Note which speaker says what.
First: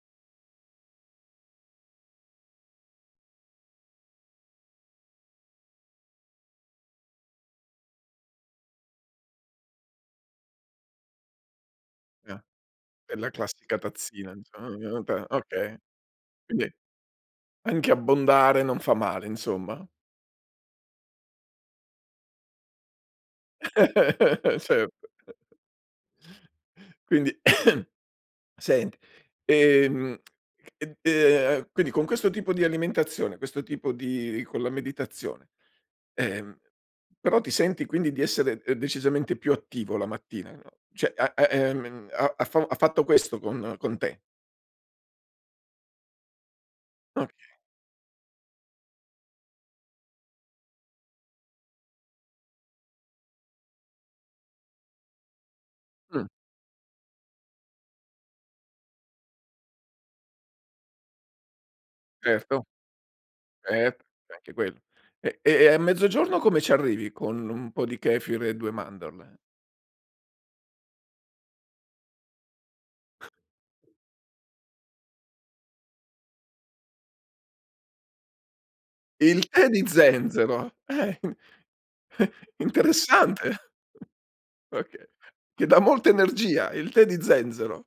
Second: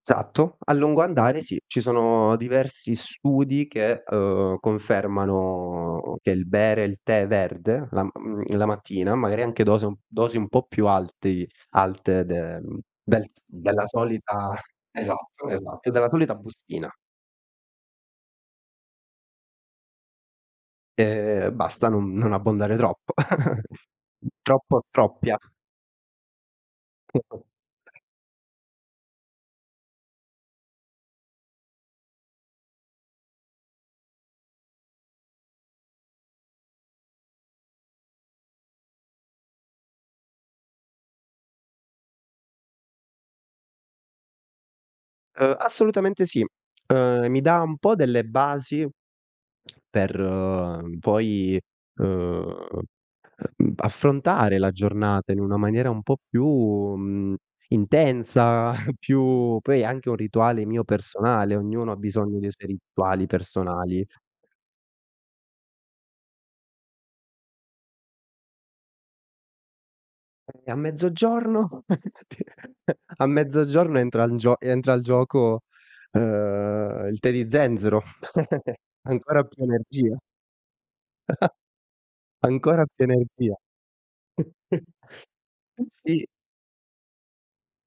Speaker 1: Esatto. A lungo andare sì, ci sono diversi studi che, ehm, confermano, che il bere il tè verde la mhmm, la mattina, magari anche dose un dosi un po' più altei alte
Speaker 2: Ah,
Speaker 1: de mhmm,
Speaker 2: è
Speaker 1: del
Speaker 2: la
Speaker 1: s
Speaker 2: classica
Speaker 1: della
Speaker 2: tazzina
Speaker 1: solita
Speaker 2: diciamo [unintelligible]
Speaker 1: esatto,
Speaker 2: okay.
Speaker 1: esatt e della solita
Speaker 2: Quindi,
Speaker 1: bustina.
Speaker 2: anche abbondare non fa male, insomma.
Speaker 1: Ehm, e basta non non abbondare troppo. Mhmm, troppo,
Speaker 2: Certo.
Speaker 1: troppia.
Speaker 2: Quindi
Speaker 1: [unintelligible]
Speaker 2: sent ehm, e d ehm, quindi, con questo tipo di alimentazione, questo tipo di con la meditazione, ehm, però ti senti quindi di essere, ehm, decisamente più attivo la mattina, no, cioè a a ehm, m ha ha fa u ha fatto questo con con te.
Speaker 1: Ehm, assolutamente sì. Ehm,
Speaker 2: Okay.
Speaker 1: mi dà un po' delle basi per, ehm, poi, ehm, affrontare la giornata in una maniera un po'
Speaker 2: Mh.
Speaker 1: più, mhmm, intensa, più poi è anche un rituale mio personale, ognuno ha bisogno dei suoi
Speaker 2: Certo,
Speaker 1: rituali
Speaker 2: et
Speaker 1: personali.
Speaker 2: è anche quello. E ehm, a mezzogiorno come ci arrivi, con un po' di kefir e 2 mandorle?
Speaker 1: E a mezzogiorno? A mezzogiorno entra in gio e entra il gioco, ehm, il tè di zenzero. Ancora
Speaker 2: Il
Speaker 1: più
Speaker 2: tè di
Speaker 1: energia.
Speaker 2: zenzero! Eh, in
Speaker 1: Ancora più
Speaker 2: interessante.
Speaker 1: energia.
Speaker 2: Oka che dà molta
Speaker 1: Sì.
Speaker 2: energia, il tè di zenzero.